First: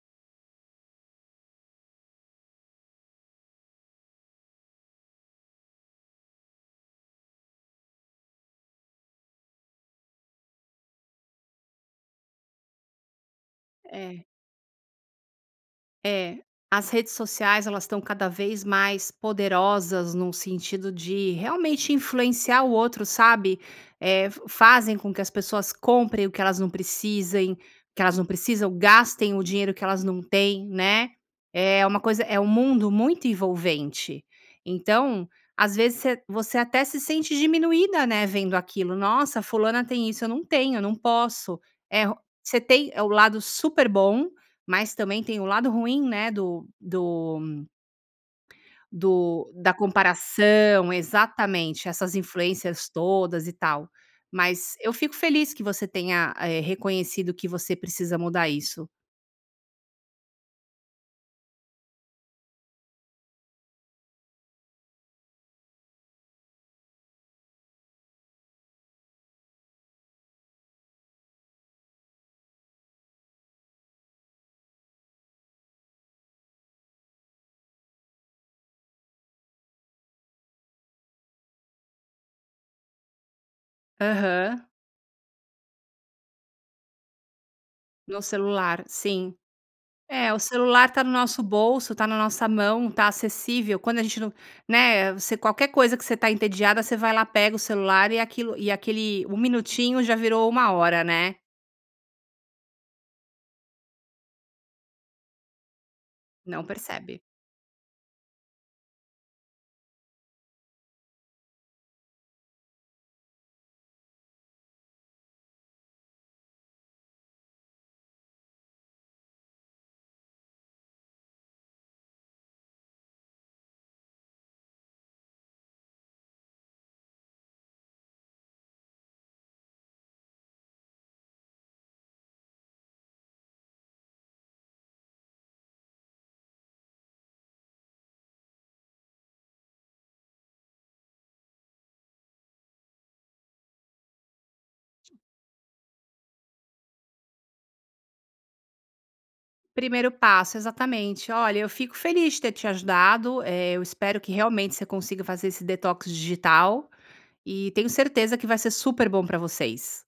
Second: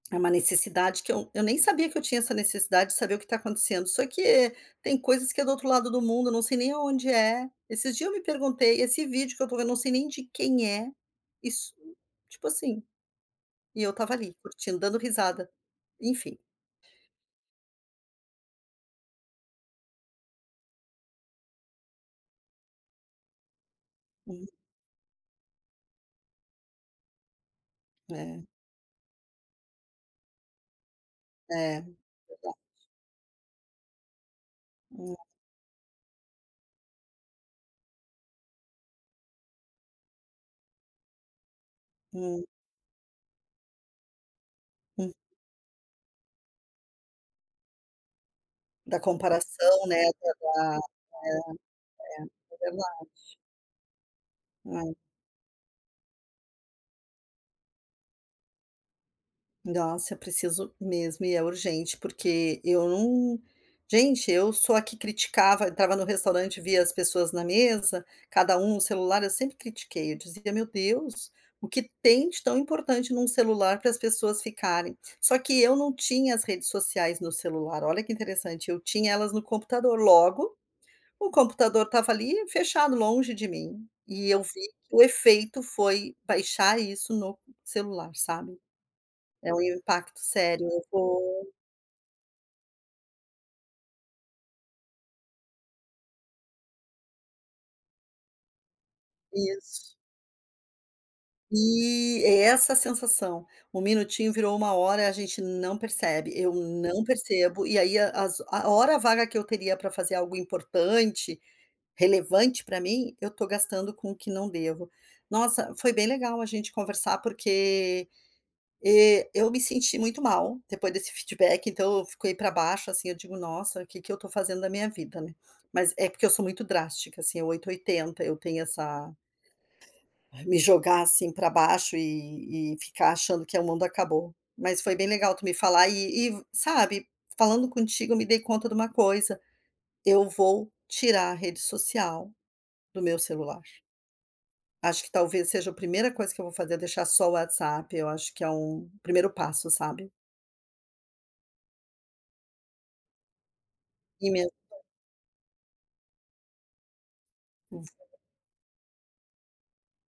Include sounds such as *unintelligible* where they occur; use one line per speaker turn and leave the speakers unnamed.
É uma necessidade que eu eu nem sabia que eu tinha essa necessidade de saber o que tá acontecendo, só que tem coisas que é do outro lado do mundo, não sei nem aonde é. Esses dias eu me perguntei: “Esse vídeo que eu estou vendo, eu não sei nem de quem é”, isso, tipo assim. E eu estava
É.
ali, curtindo, dando risada. Enfim.
É. As redes sociais elas estão cada vez mais poderosas num sentido de realmente influenciar o outro, sabe? Eh, fa
Hum.
fazem com que as pessoas comprem o que elas não precisem, que elas não
É.
precisam, gastem o dinheiro que elas não têm, né?
É.
É uma coisa, é um
Verdade.
mundo muito envolvente.
É.
Então, às vezes você você até se sente diminuída, né, vendo aquilo. "Nossa, fulana tem isso, eu não tenho, eu não posso". É o
Hum.
você tem o lado super bom mas
Hum.
também tem o lado ruim, né, do do
Da
do da
comparação, né? Da da
comparação.
é,
Exatamente. Essas
é, é
influências
verdade.
todas e tal. Mas eu
Hum.
fico feliz que você tenha, eh, reconhecido que você precisa mudar isso.
Nossa, preciso mesmo, e é urgente porque eu não, gente eu sou a que criticava, eu estava no restaurante via as pessoas na mesa, cada um no celular, eu sempre critiquei, eu dizia: "Meu Deus, o que tem de tão importante num celular pras pessoas ficarem?". Só que eu não tinha as redes sociais no celular, olha que interessante, eu tinha elas no computador, logo, o computador estava ali fechado, longe de mim, e eu vi
Aham.
o efeito foi baixar isso no celular,
No
sabe?
celular. Sim.
É um impacto
É, o
sério, eu
celular tá no
vou
nosso bolso, tá na nossa mão, tá acessível. Quando a gente não né, você qualquer coisa que você tá entediada, você vai lá, pega o celular e aquilo e aquele 1
Isso.
minutinho já virou 1 hora, né.
E é essa a sensação. 1 minutinho virou 1 hora, a gente não percebe, eu
Não
não
percebe.
percebo, e aí a as a hora vaga que eu teria pra fazer algo importante, relevante pra mim, eu estou gastando com o que não devo. Nossa, foi bem legal a gente conversar, porque, eh, eu me senti muito mal. Depois desse feedback, então, eu fiquei pra baixo, assim, eu digo: “Nossa, o que que eu estou fazendo da minha vida, né?” Mas é porque eu sou muito drástica, assim, é 8, 80 eu tenho essa Me jogar assim pra baixo e e ficar achando que o mundo acabou, mas foi bem legal tu me falar e e sabe, falando contigo eu me dei conta de uma coisa. Eu vou tirar a rede social, do meu celular. Acho que talvez seja o primeira coisa que eu vou fazer é deixar só o WhatsApp, acho que é o primeiro passo, sabe.
Primeiro passo, exatamente. Olha, eu fico feliz de ter te ajudado, eh, eu espero
E
que
me
realmente
ajudou.
você consiga fazer esse detox digital e tenho
*unintelligible*
certeza que vai ser super bom pra vocês.